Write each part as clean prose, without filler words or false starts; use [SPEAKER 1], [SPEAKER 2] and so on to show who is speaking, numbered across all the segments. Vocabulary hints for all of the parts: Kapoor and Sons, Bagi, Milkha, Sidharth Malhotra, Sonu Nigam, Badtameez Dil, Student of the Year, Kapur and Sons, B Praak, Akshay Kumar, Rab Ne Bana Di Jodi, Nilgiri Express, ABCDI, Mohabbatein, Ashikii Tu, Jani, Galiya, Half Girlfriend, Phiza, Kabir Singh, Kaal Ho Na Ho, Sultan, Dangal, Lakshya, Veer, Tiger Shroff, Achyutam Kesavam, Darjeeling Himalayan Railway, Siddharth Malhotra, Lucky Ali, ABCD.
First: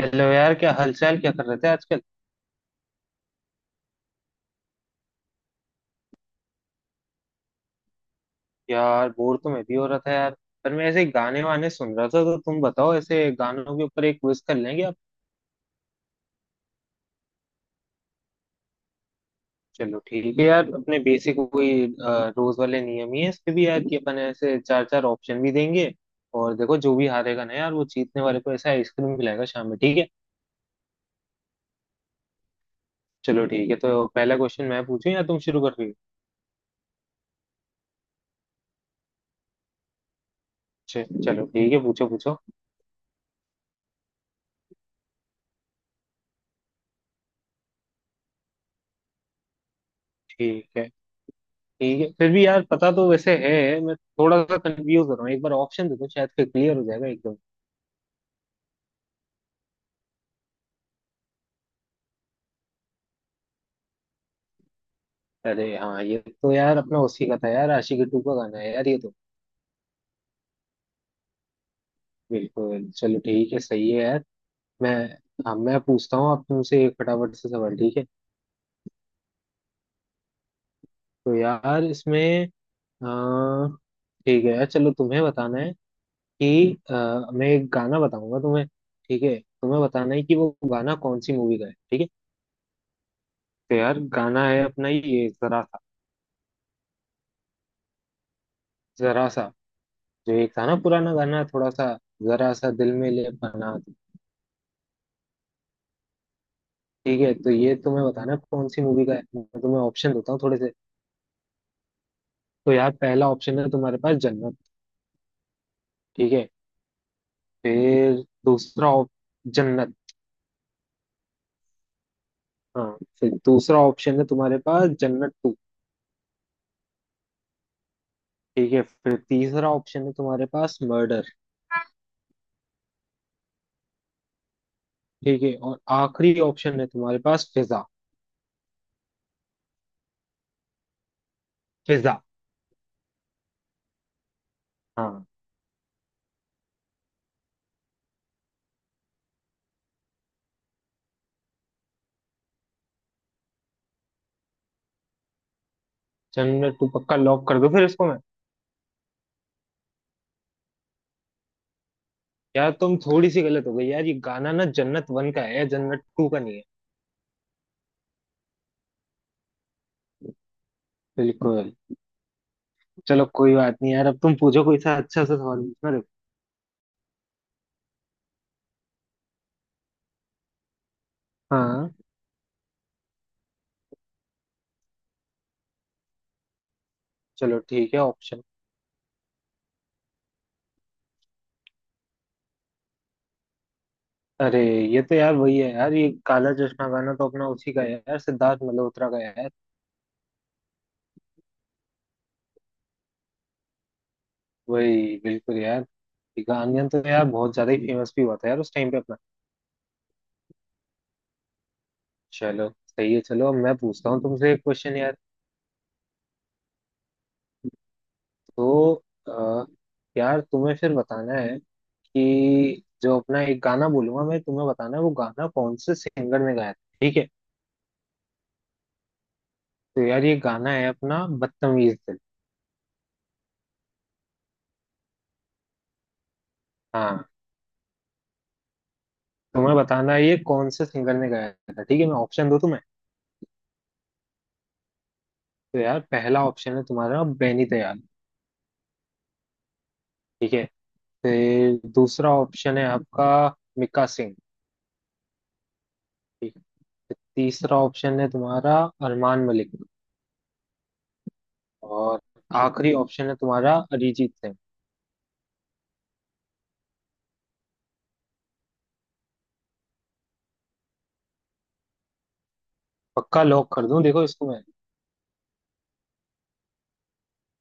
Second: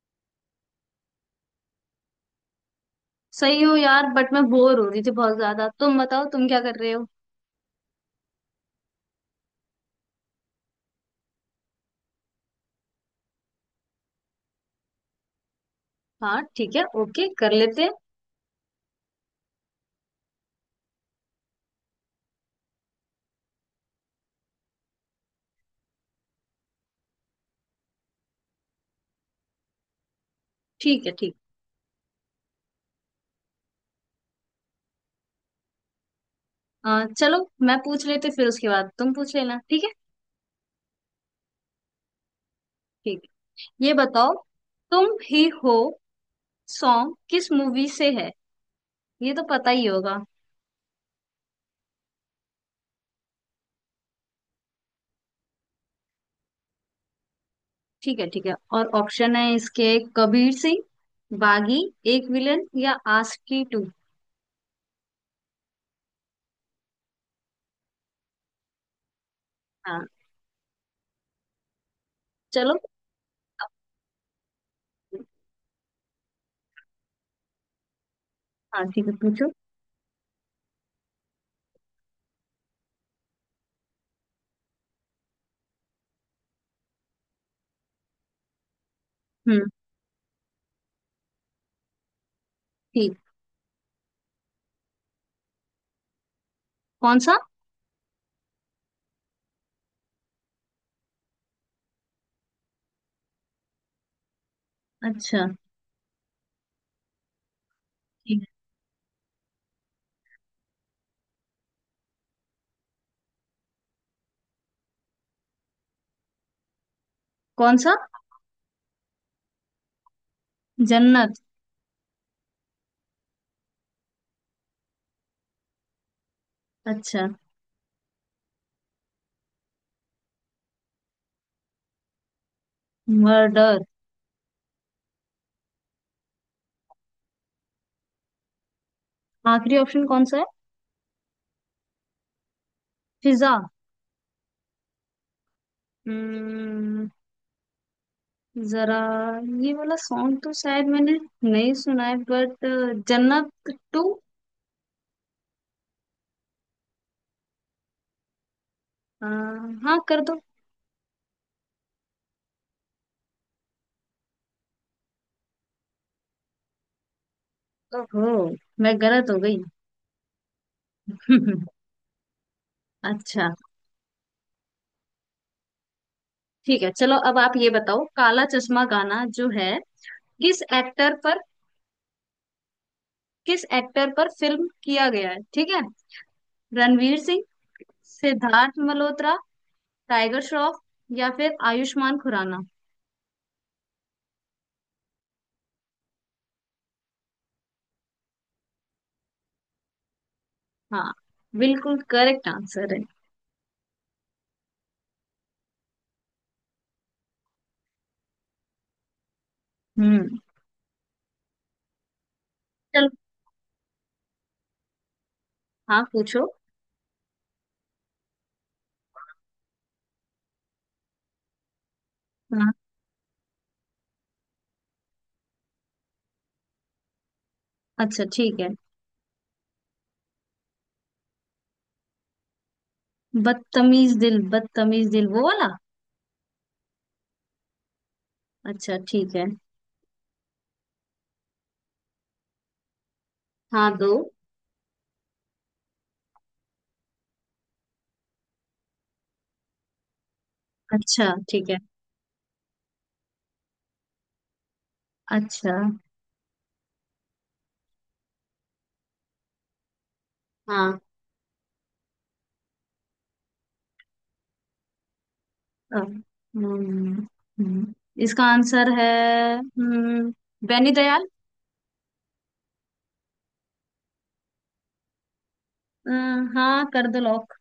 [SPEAKER 1] Hello यार, क्या हालचाल? क्या कर रहे थे आजकल?
[SPEAKER 2] सही हो यार, बट मैं बोर हो रही थी बहुत ज्यादा। तुम बताओ, तुम क्या कर रहे हो?
[SPEAKER 1] यार बोर तो मैं भी हो रहा था यार। पर मैं ऐसे गाने वाने सुन रहा था, तो तुम बताओ ऐसे गानों के ऊपर एक क्विज कर लेंगे आप।
[SPEAKER 2] हाँ ठीक है, ओके कर लेते हैं।
[SPEAKER 1] चलो ठीक है यार, अपने बेसिक वही रोज वाले नियम ही है इसके भी यार, कि अपन ऐसे चार चार ऑप्शन भी देंगे। और देखो जो भी हारेगा ना यार, वो जीतने वाले को ऐसा आइसक्रीम खिलाएगा शाम में, ठीक है।
[SPEAKER 2] ठीक है। ठीक।
[SPEAKER 1] चलो ठीक है, तो पहला क्वेश्चन मैं पूछूं या तुम शुरू कर रही हो?
[SPEAKER 2] चलो मैं पूछ लेते, फिर उसके बाद तुम पूछ लेना। ठीक है।
[SPEAKER 1] चलो ठीक है, पूछो पूछो।
[SPEAKER 2] ठीक है। ये बताओ, तुम ही हो सॉन्ग किस मूवी से है? ये तो पता ही होगा।
[SPEAKER 1] ठीक है। ठीक है फिर भी यार, पता तो वैसे है, मैं थोड़ा सा कंफ्यूज हो रहा हूँ, एक बार ऑप्शन दे दो, शायद फिर क्लियर हो जाएगा एकदम।
[SPEAKER 2] ठीक है, ठीक है। और ऑप्शन है इसके कबीर सिंह, बागी, एक विलन, या आशिकी टू।
[SPEAKER 1] अरे हाँ, ये तो यार अपना उसी का था यार, आशिकी टू का गाना है यार ये तो।
[SPEAKER 2] हाँ। चलो।
[SPEAKER 1] बिल्कुल, चलो ठीक है, सही है यार। मैं, हाँ मैं पूछता हूँ आप तुमसे एक फटाफट से सवाल, ठीक है।
[SPEAKER 2] हाँ ठीक है, पूछो।
[SPEAKER 1] तो यार इसमें अह, ठीक है यार, चलो तुम्हें बताना है कि मैं एक गाना बताऊंगा तुम्हें, ठीक है,
[SPEAKER 2] हम्म।
[SPEAKER 1] तुम्हें बताना है कि वो गाना कौन सी मूवी का है, ठीक है।
[SPEAKER 2] ठीक।
[SPEAKER 1] तो यार गाना है अपना, ये जरा सा।
[SPEAKER 2] कौन सा?
[SPEAKER 1] जरा सा, जो ये था ना पुराना गाना थोड़ा सा, जरा सा दिल में ले पना।
[SPEAKER 2] अच्छा
[SPEAKER 1] ठीक है, तो ये तुम्हें बताना
[SPEAKER 2] ठीक है।
[SPEAKER 1] कौन सी मूवी का है, मैं तुम्हें ऑप्शन देता हूँ थोड़े से। तो यार पहला ऑप्शन है तुम्हारे पास जन्नत, ठीक है।
[SPEAKER 2] कौन सा?
[SPEAKER 1] फिर दूसरा जन्नत,
[SPEAKER 2] जन्नत।
[SPEAKER 1] हाँ। फिर दूसरा ऑप्शन है तुम्हारे पास जन्नत टू,
[SPEAKER 2] अच्छा।
[SPEAKER 1] ठीक है। फिर तीसरा ऑप्शन है तुम्हारे पास मर्डर,
[SPEAKER 2] मर्डर।
[SPEAKER 1] ठीक है। और आखिरी ऑप्शन है तुम्हारे पास फिजा।
[SPEAKER 2] आखिरी ऑप्शन कौन सा है?
[SPEAKER 1] फिजा,
[SPEAKER 2] फिजा।
[SPEAKER 1] हाँ।
[SPEAKER 2] हम्म। जरा, ये वाला सॉन्ग तो शायद मैंने नहीं सुना है, but Jannat two.
[SPEAKER 1] Jannat two पक्का लॉक कर दो फिर इसको मैं?
[SPEAKER 2] हाँ कर दो।
[SPEAKER 1] यार तुम थोड़ी सी गलत हो गई यार, ये गाना ना जन्नत वन का है, जन्नत टू का नहीं है।
[SPEAKER 2] ओहो, मैं गलत हो गई।
[SPEAKER 1] बिल्कुल। चलो
[SPEAKER 2] अच्छा
[SPEAKER 1] कोई बात नहीं यार, अब तुम पूछो कोई सा अच्छा सा सवाल पूछना, देखो।
[SPEAKER 2] ठीक है, चलो अब आप ये बताओ, काला चश्मा गाना जो है किस एक्टर पर,
[SPEAKER 1] हाँ,
[SPEAKER 2] किस एक्टर पर फिल्म किया गया है, ठीक है। रणवीर सिंह,
[SPEAKER 1] चलो ठीक है ऑप्शन।
[SPEAKER 2] सिद्धार्थ मल्होत्रा, टाइगर श्रॉफ, या फिर आयुष्मान खुराना।
[SPEAKER 1] अरे, ये तो यार वही है यार, ये काला चश्मा गाना तो अपना उसी का है यार, सिद्धार्थ मल्होत्रा का है यार।
[SPEAKER 2] हाँ, बिल्कुल करेक्ट आंसर है।
[SPEAKER 1] वही बिल्कुल यार, ये गाना तो यार बहुत ज्यादा ही फेमस भी हुआ था यार उस टाइम पे अपना।
[SPEAKER 2] हम्म।
[SPEAKER 1] चलो
[SPEAKER 2] चलो।
[SPEAKER 1] सही है, चलो अब मैं पूछता हूँ तुमसे एक क्वेश्चन यार।
[SPEAKER 2] हाँ पूछो।
[SPEAKER 1] तो अ, यार तुम्हें फिर बताना है
[SPEAKER 2] हाँ,
[SPEAKER 1] कि जो अपना एक गाना बोलूंगा मैं, तुम्हें बताना है वो गाना कौन से सिंगर ने गाया था, ठीक है।
[SPEAKER 2] अच्छा ठीक है।
[SPEAKER 1] तो यार ये गाना है अपना बदतमीज दिल।
[SPEAKER 2] बदतमीज दिल, बदतमीज दिल वो वाला।
[SPEAKER 1] हाँ,
[SPEAKER 2] अच्छा ठीक है।
[SPEAKER 1] तुम्हें बताना है ये कौन से सिंगर ने गाया था, ठीक है, मैं ऑप्शन दूं तुम्हें।
[SPEAKER 2] हाँ दो।
[SPEAKER 1] तो यार पहला ऑप्शन है तुम्हारा बेनी दयाल, ठीक है।
[SPEAKER 2] अच्छा ठीक है।
[SPEAKER 1] फिर दूसरा ऑप्शन है आपका मिक्का सिंह,
[SPEAKER 2] अच्छा।
[SPEAKER 1] ठीक है। फिर तीसरा ऑप्शन है तुम्हारा अरमान मलिक।
[SPEAKER 2] हाँ।
[SPEAKER 1] और आखिरी ऑप्शन है तुम्हारा अरिजीत सिंह।
[SPEAKER 2] अ, हम्म, हम्म, इसका आंसर है हम्म, बेनी दयाल।
[SPEAKER 1] पक्का लॉक कर दूं देखो इसको मैं?
[SPEAKER 2] अ, हाँ कर दो लॉक।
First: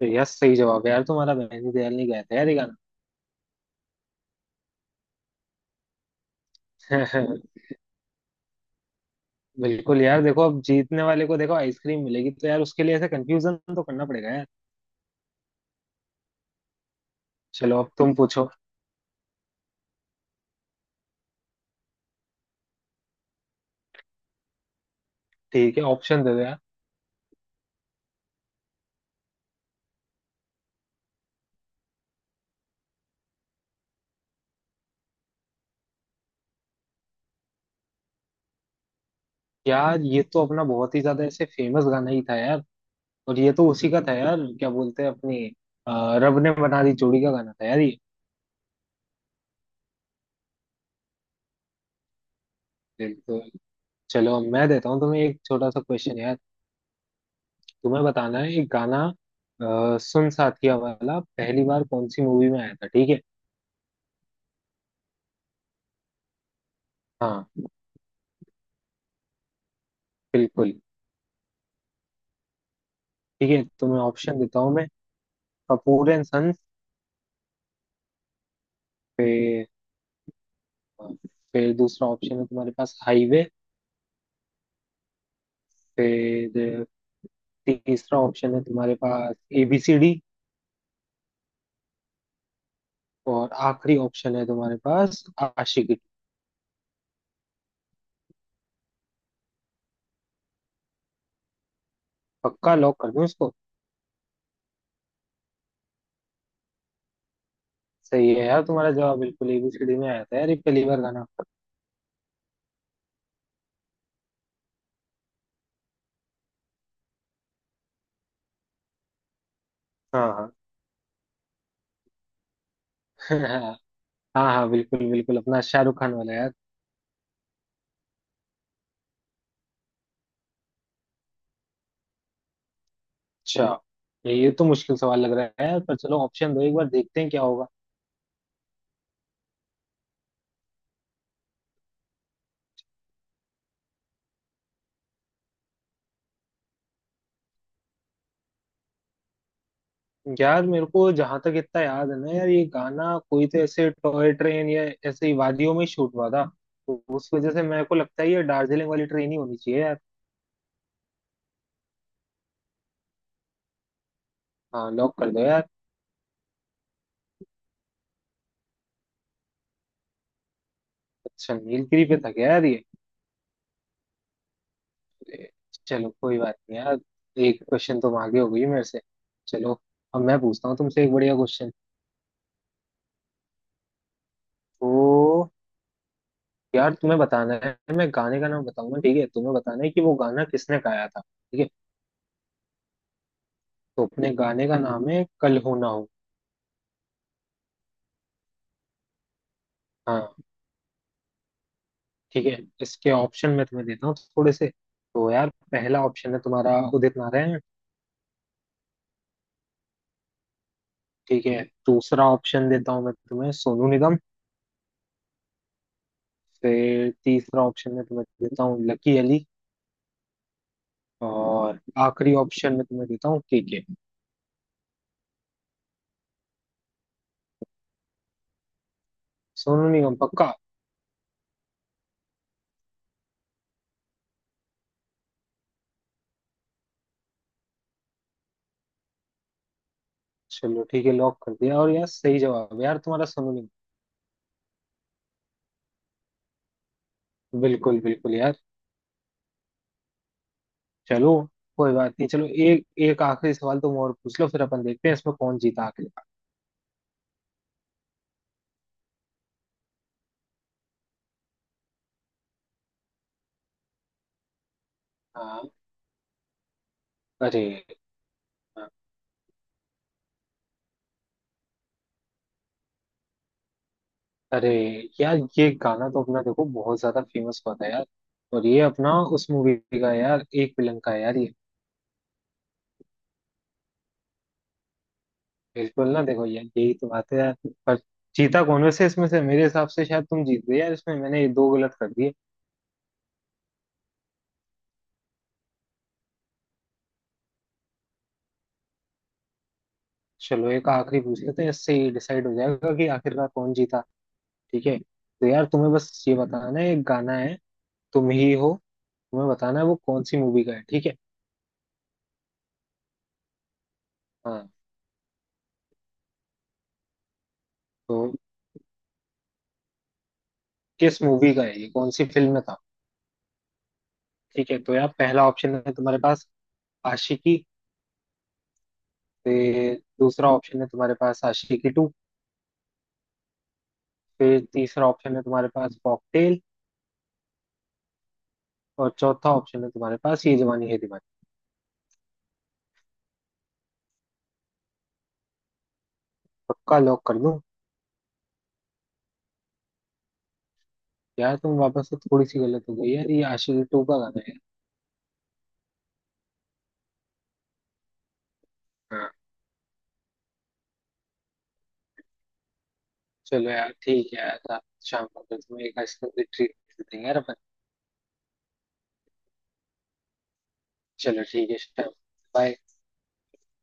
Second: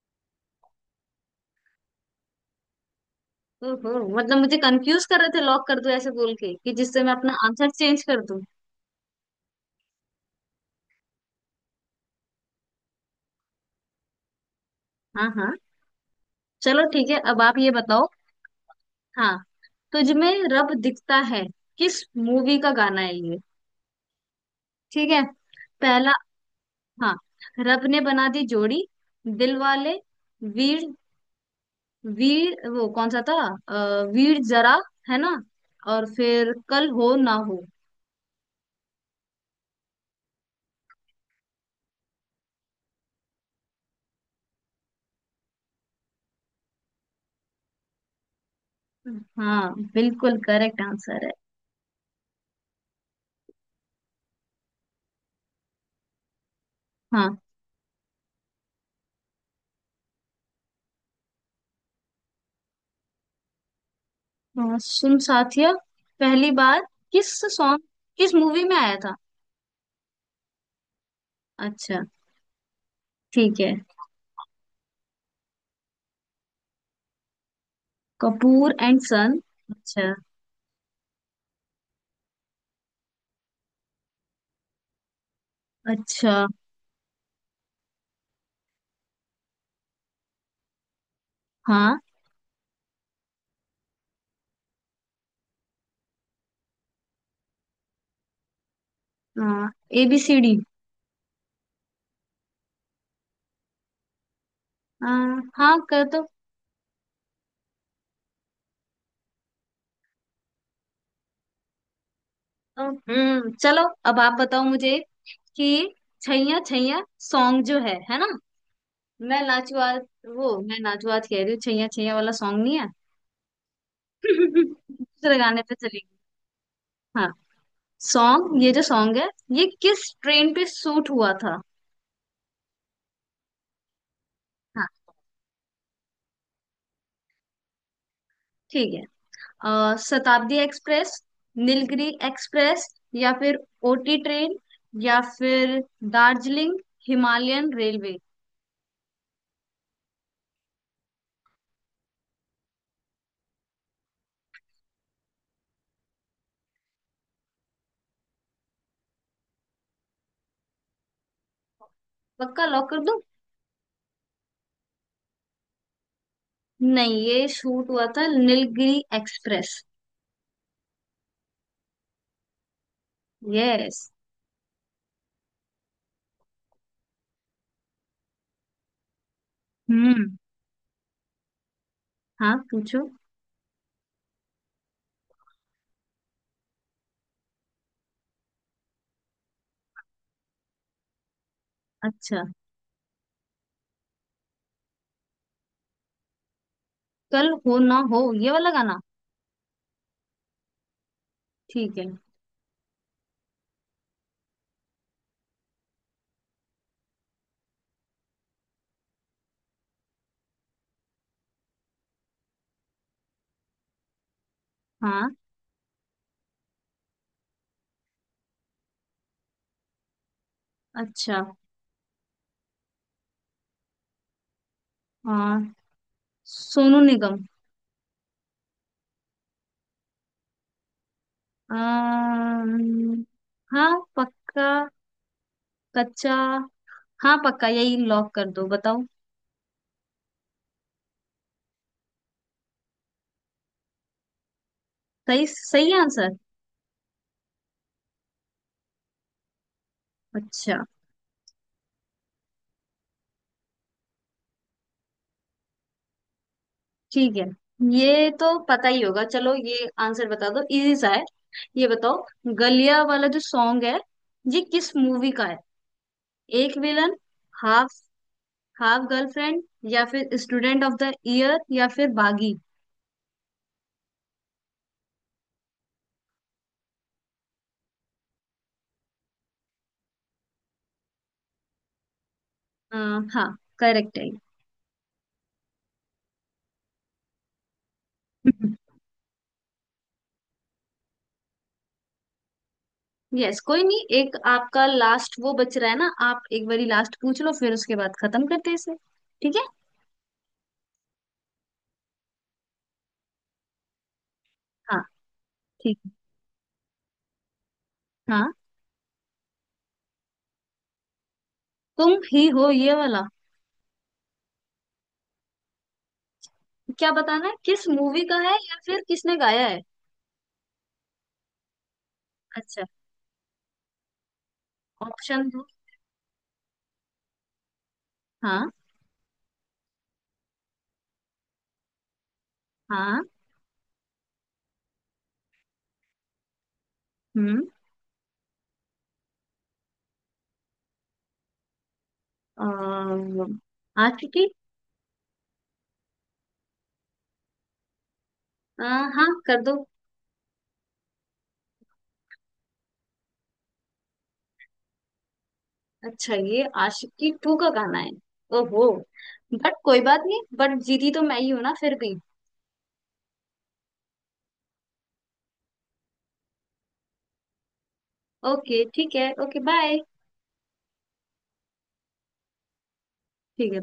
[SPEAKER 1] तो यार सही जवाब है यार, तुम्हारा बेनी दयाल नहीं गाया था यार ये
[SPEAKER 2] ओहो, मतलब मुझे कंफ्यूज कर रहे थे, लॉक कर दो ऐसे बोल के कि जिससे मैं
[SPEAKER 1] गाना।
[SPEAKER 2] अपना आंसर चेंज कर दूं।
[SPEAKER 1] बिल्कुल यार, देखो अब जीतने वाले को देखो आइसक्रीम मिलेगी, तो यार उसके लिए ऐसे कंफ्यूजन तो करना पड़ेगा यार।
[SPEAKER 2] हाँ हाँ। चलो ठीक है, अब आप ये
[SPEAKER 1] चलो अब
[SPEAKER 2] बताओ।
[SPEAKER 1] तुम पूछो।
[SPEAKER 2] हाँ। तुझमें रब दिखता है किस मूवी का गाना है ये, ठीक है।
[SPEAKER 1] ठीक है,
[SPEAKER 2] पहला,
[SPEAKER 1] ऑप्शन दे दो यार।
[SPEAKER 2] हाँ, रब ने बना दी जोड़ी, दिल वाले, वीर, वीर वो कौन सा था, वीर जरा, है ना, और फिर कल हो ना हो।
[SPEAKER 1] यार ये तो अपना बहुत ही ज्यादा ऐसे फेमस गाना ही था यार, और ये तो उसी का था यार, क्या बोलते हैं अपनी, रब ने बना दी जोड़ी का गाना था यार ये।
[SPEAKER 2] हाँ, बिल्कुल करेक्ट आंसर है।
[SPEAKER 1] बिल्कुल। चलो अब मैं देता हूँ तुम्हें एक छोटा सा क्वेश्चन यार।
[SPEAKER 2] हाँ।
[SPEAKER 1] तुम्हें बताना है एक गाना, सुन साथिया वाला पहली बार कौन सी मूवी में आया था, ठीक है।
[SPEAKER 2] सुन साथिया पहली बार किस
[SPEAKER 1] हाँ,
[SPEAKER 2] सॉन्ग, किस मूवी में आया था?
[SPEAKER 1] बिल्कुल।
[SPEAKER 2] अच्छा
[SPEAKER 1] ठीक
[SPEAKER 2] ठीक
[SPEAKER 1] है,
[SPEAKER 2] है।
[SPEAKER 1] तुम्हें ऑप्शन देता हूँ मैं। Kapoor and sons,
[SPEAKER 2] Kapoor and son.
[SPEAKER 1] फिर
[SPEAKER 2] अच्छा।
[SPEAKER 1] फिर दूसरा ऑप्शन है तुम्हारे पास हाईवे।
[SPEAKER 2] अच्छा।
[SPEAKER 1] फिर तीसरा ऑप्शन है तुम्हारे पास एबीसीडी।
[SPEAKER 2] हाँ।
[SPEAKER 1] और आखिरी ऑप्शन है तुम्हारे पास Aashiqui.
[SPEAKER 2] A B C D.
[SPEAKER 1] पक्का लॉक कर दूं इसको?
[SPEAKER 2] हाँ कर दो।
[SPEAKER 1] सही है यार, तुम्हारा जवाब बिल्कुल, एबीसीडी में आया था यार ये पहली बार गाना।
[SPEAKER 2] हम्म, चलो, अब आप बताओ मुझे कि छैया छैया सॉन्ग जो है ना, मैं नाचुआ,
[SPEAKER 1] हाँ हाँ।
[SPEAKER 2] वो मैं नाचुआ कह रही हूँ, छैया छैया वाला सॉन्ग नहीं है।
[SPEAKER 1] हाँ हाँ बिल्कुल बिल्कुल,
[SPEAKER 2] दूसरे
[SPEAKER 1] अपना
[SPEAKER 2] गाने पे
[SPEAKER 1] शाहरुख
[SPEAKER 2] चलेगी।
[SPEAKER 1] खान वाला यार।
[SPEAKER 2] हाँ। सॉन्ग, ये जो सॉन्ग है ये किस ट्रेन पे शूट हुआ था?
[SPEAKER 1] अच्छा, ये तो
[SPEAKER 2] हाँ
[SPEAKER 1] मुश्किल सवाल लग रहा है यार, पर चलो ऑप्शन दो एक बार, देखते हैं क्या होगा।
[SPEAKER 2] ठीक है। शताब्दी एक्सप्रेस, नीलगिरी एक्सप्रेस, या फिर ओटी ट्रेन, या फिर दार्जिलिंग हिमालयन रेलवे।
[SPEAKER 1] यार मेरे को जहां तक इतना याद है ना यार, ये गाना कोई तो ऐसे टॉय ट्रेन या ऐसे ही वादियों में शूट हुआ था, तो उस वजह से मेरे को लगता है ये दार्जिलिंग वाली ट्रेन ही होनी चाहिए यार।
[SPEAKER 2] पक्का लॉक कर दो।
[SPEAKER 1] हाँ, लॉक कर दो यार।
[SPEAKER 2] नहीं, ये शूट हुआ था नीलगिरी एक्सप्रेस।
[SPEAKER 1] अच्छा, नीलगिरी पे था क्या यार ये?
[SPEAKER 2] यस।
[SPEAKER 1] ए, चलो कोई बात नहीं यार, एक क्वेश्चन तुम आगे हो गई मेरे से। चलो अब
[SPEAKER 2] हम्म।
[SPEAKER 1] मैं पूछता हूँ तुमसे एक बढ़िया क्वेश्चन।
[SPEAKER 2] हाँ पूछो।
[SPEAKER 1] तो यार तुम्हें बताना है, मैं गाने का नाम बताऊंगा, ठीक है, तुम्हें बताना है कि वो गाना किसने गाया था, ठीक है।
[SPEAKER 2] अच्छा,
[SPEAKER 1] तो अपने गाने का नाम है कल हो ना हो।
[SPEAKER 2] कल हो ना हो, ये वाला गाना।
[SPEAKER 1] हाँ,
[SPEAKER 2] ठीक है।
[SPEAKER 1] ठीक है, इसके ऑप्शन मैं तुम्हें देता हूँ थोड़े से। तो यार पहला ऑप्शन है तुम्हारा उदित नारायण, ठीक है। दूसरा ऑप्शन देता हूँ मैं तुम्हें सोनू निगम।
[SPEAKER 2] हाँ।
[SPEAKER 1] फिर तीसरा ऑप्शन मैं तुम्हें देता हूँ लकी अली।
[SPEAKER 2] अच्छा।
[SPEAKER 1] और आखिरी ऑप्शन में तुम्हें देता हूँ के के।
[SPEAKER 2] हाँ। सोनू निगम।
[SPEAKER 1] सोनू निगम पक्का?
[SPEAKER 2] अम्म, हाँ पक्का, कच्चा, हाँ पक्का, यही लॉक कर दो, बताओ।
[SPEAKER 1] चलो ठीक है, लॉक कर दिया, और यार सही जवाब है यार तुम्हारा, सोनू निगम।
[SPEAKER 2] सही सही आंसर।
[SPEAKER 1] बिल्कुल बिल्कुल यार।
[SPEAKER 2] अच्छा।
[SPEAKER 1] चलो कोई बात नहीं, चलो एक एक आखिरी सवाल तुम और पूछ लो, फिर अपन देखते हैं इसमें कौन जीता आखिर।
[SPEAKER 2] ठीक है, ये तो पता ही होगा, चलो ये आंसर बता दो, इजी सा है। ये बताओ, गलिया वाला जो सॉन्ग है ये किस मूवी का है?
[SPEAKER 1] हाँ।
[SPEAKER 2] एक विलन,
[SPEAKER 1] अरे,
[SPEAKER 2] हाफ, हाफ गर्लफ्रेंड, या फिर स्टूडेंट ऑफ द ईयर, या फिर बागी।
[SPEAKER 1] अरे यार, ये गाना तो अपना देखो बहुत ज्यादा फेमस हुआ था यार, और ये अपना उस मूवी का है यार, एक विलन का है यार ये।
[SPEAKER 2] अ, हाँ, करेक्ट है।
[SPEAKER 1] बिल्कुल ना, देखो यार यही तो बात है यार। पर जीता कौन वैसे इसमें से, मेरे हिसाब से शायद तुम जीत गए यार इसमें, मैंने ये दो गलत कर दिए।
[SPEAKER 2] यस कोई नहीं, एक आपका लास्ट वो बच रहा है ना, आप एक बारी लास्ट पूछ लो, फिर उसके बाद खत्म करते हैं इसे। ठीक है।
[SPEAKER 1] चलो एक आखिरी पूछ लेते हैं, इससे ही डिसाइड हो जाएगा कि आखिरकार कौन जीता। ठीक है,
[SPEAKER 2] हाँ
[SPEAKER 1] तो यार तुम्हें
[SPEAKER 2] ठीक है।
[SPEAKER 1] बस ये बताना है, एक गाना है, तुम ही
[SPEAKER 2] हाँ।
[SPEAKER 1] हो, तुम्हें बताना है वो कौन सी मूवी का है, ठीक है।
[SPEAKER 2] तुम ही हो, ये वाला?
[SPEAKER 1] हाँ।
[SPEAKER 2] क्या बताना है, किस मूवी
[SPEAKER 1] तो
[SPEAKER 2] का है या फिर किसने गाया है?
[SPEAKER 1] किस मूवी का है ये, कौन सी फिल्म में था,
[SPEAKER 2] अच्छा।
[SPEAKER 1] ठीक है। तो यार पहला
[SPEAKER 2] ऑप्शन दो।
[SPEAKER 1] ऑप्शन है तुम्हारे पास आशिकी।
[SPEAKER 2] हाँ।
[SPEAKER 1] फिर दूसरा ऑप्शन है तुम्हारे पास आशिकी टू।
[SPEAKER 2] हाँ।
[SPEAKER 1] फिर तीसरा ऑप्शन है तुम्हारे पास कॉकटेल।
[SPEAKER 2] हम्म।
[SPEAKER 1] और चौथा ऑप्शन है तुम्हारे पास ये जवानी है दीवानी।
[SPEAKER 2] आशिकी।
[SPEAKER 1] पक्का लॉक कर दूं?
[SPEAKER 2] अ, हाँ कर दो।
[SPEAKER 1] यार तुम वापस से थोड़ी सी गलत हो गई यार, ये आशिकी टू का गाना है।
[SPEAKER 2] अच्छा, ये आशिकी टू का गाना है। ओहो,
[SPEAKER 1] हाँ।
[SPEAKER 2] बट कोई बात नहीं, बट जीती तो मैं ही हूं ना फिर भी।
[SPEAKER 1] चलो यार ठीक है यार, रात शाम को फिर तुम्हें एक आइसक्रीम की ट्रीट देंगे यार अपन।
[SPEAKER 2] ओके ठीक है, ओके बाय।
[SPEAKER 1] चलो ठीक है, शाम, बाय।
[SPEAKER 2] ठीक है।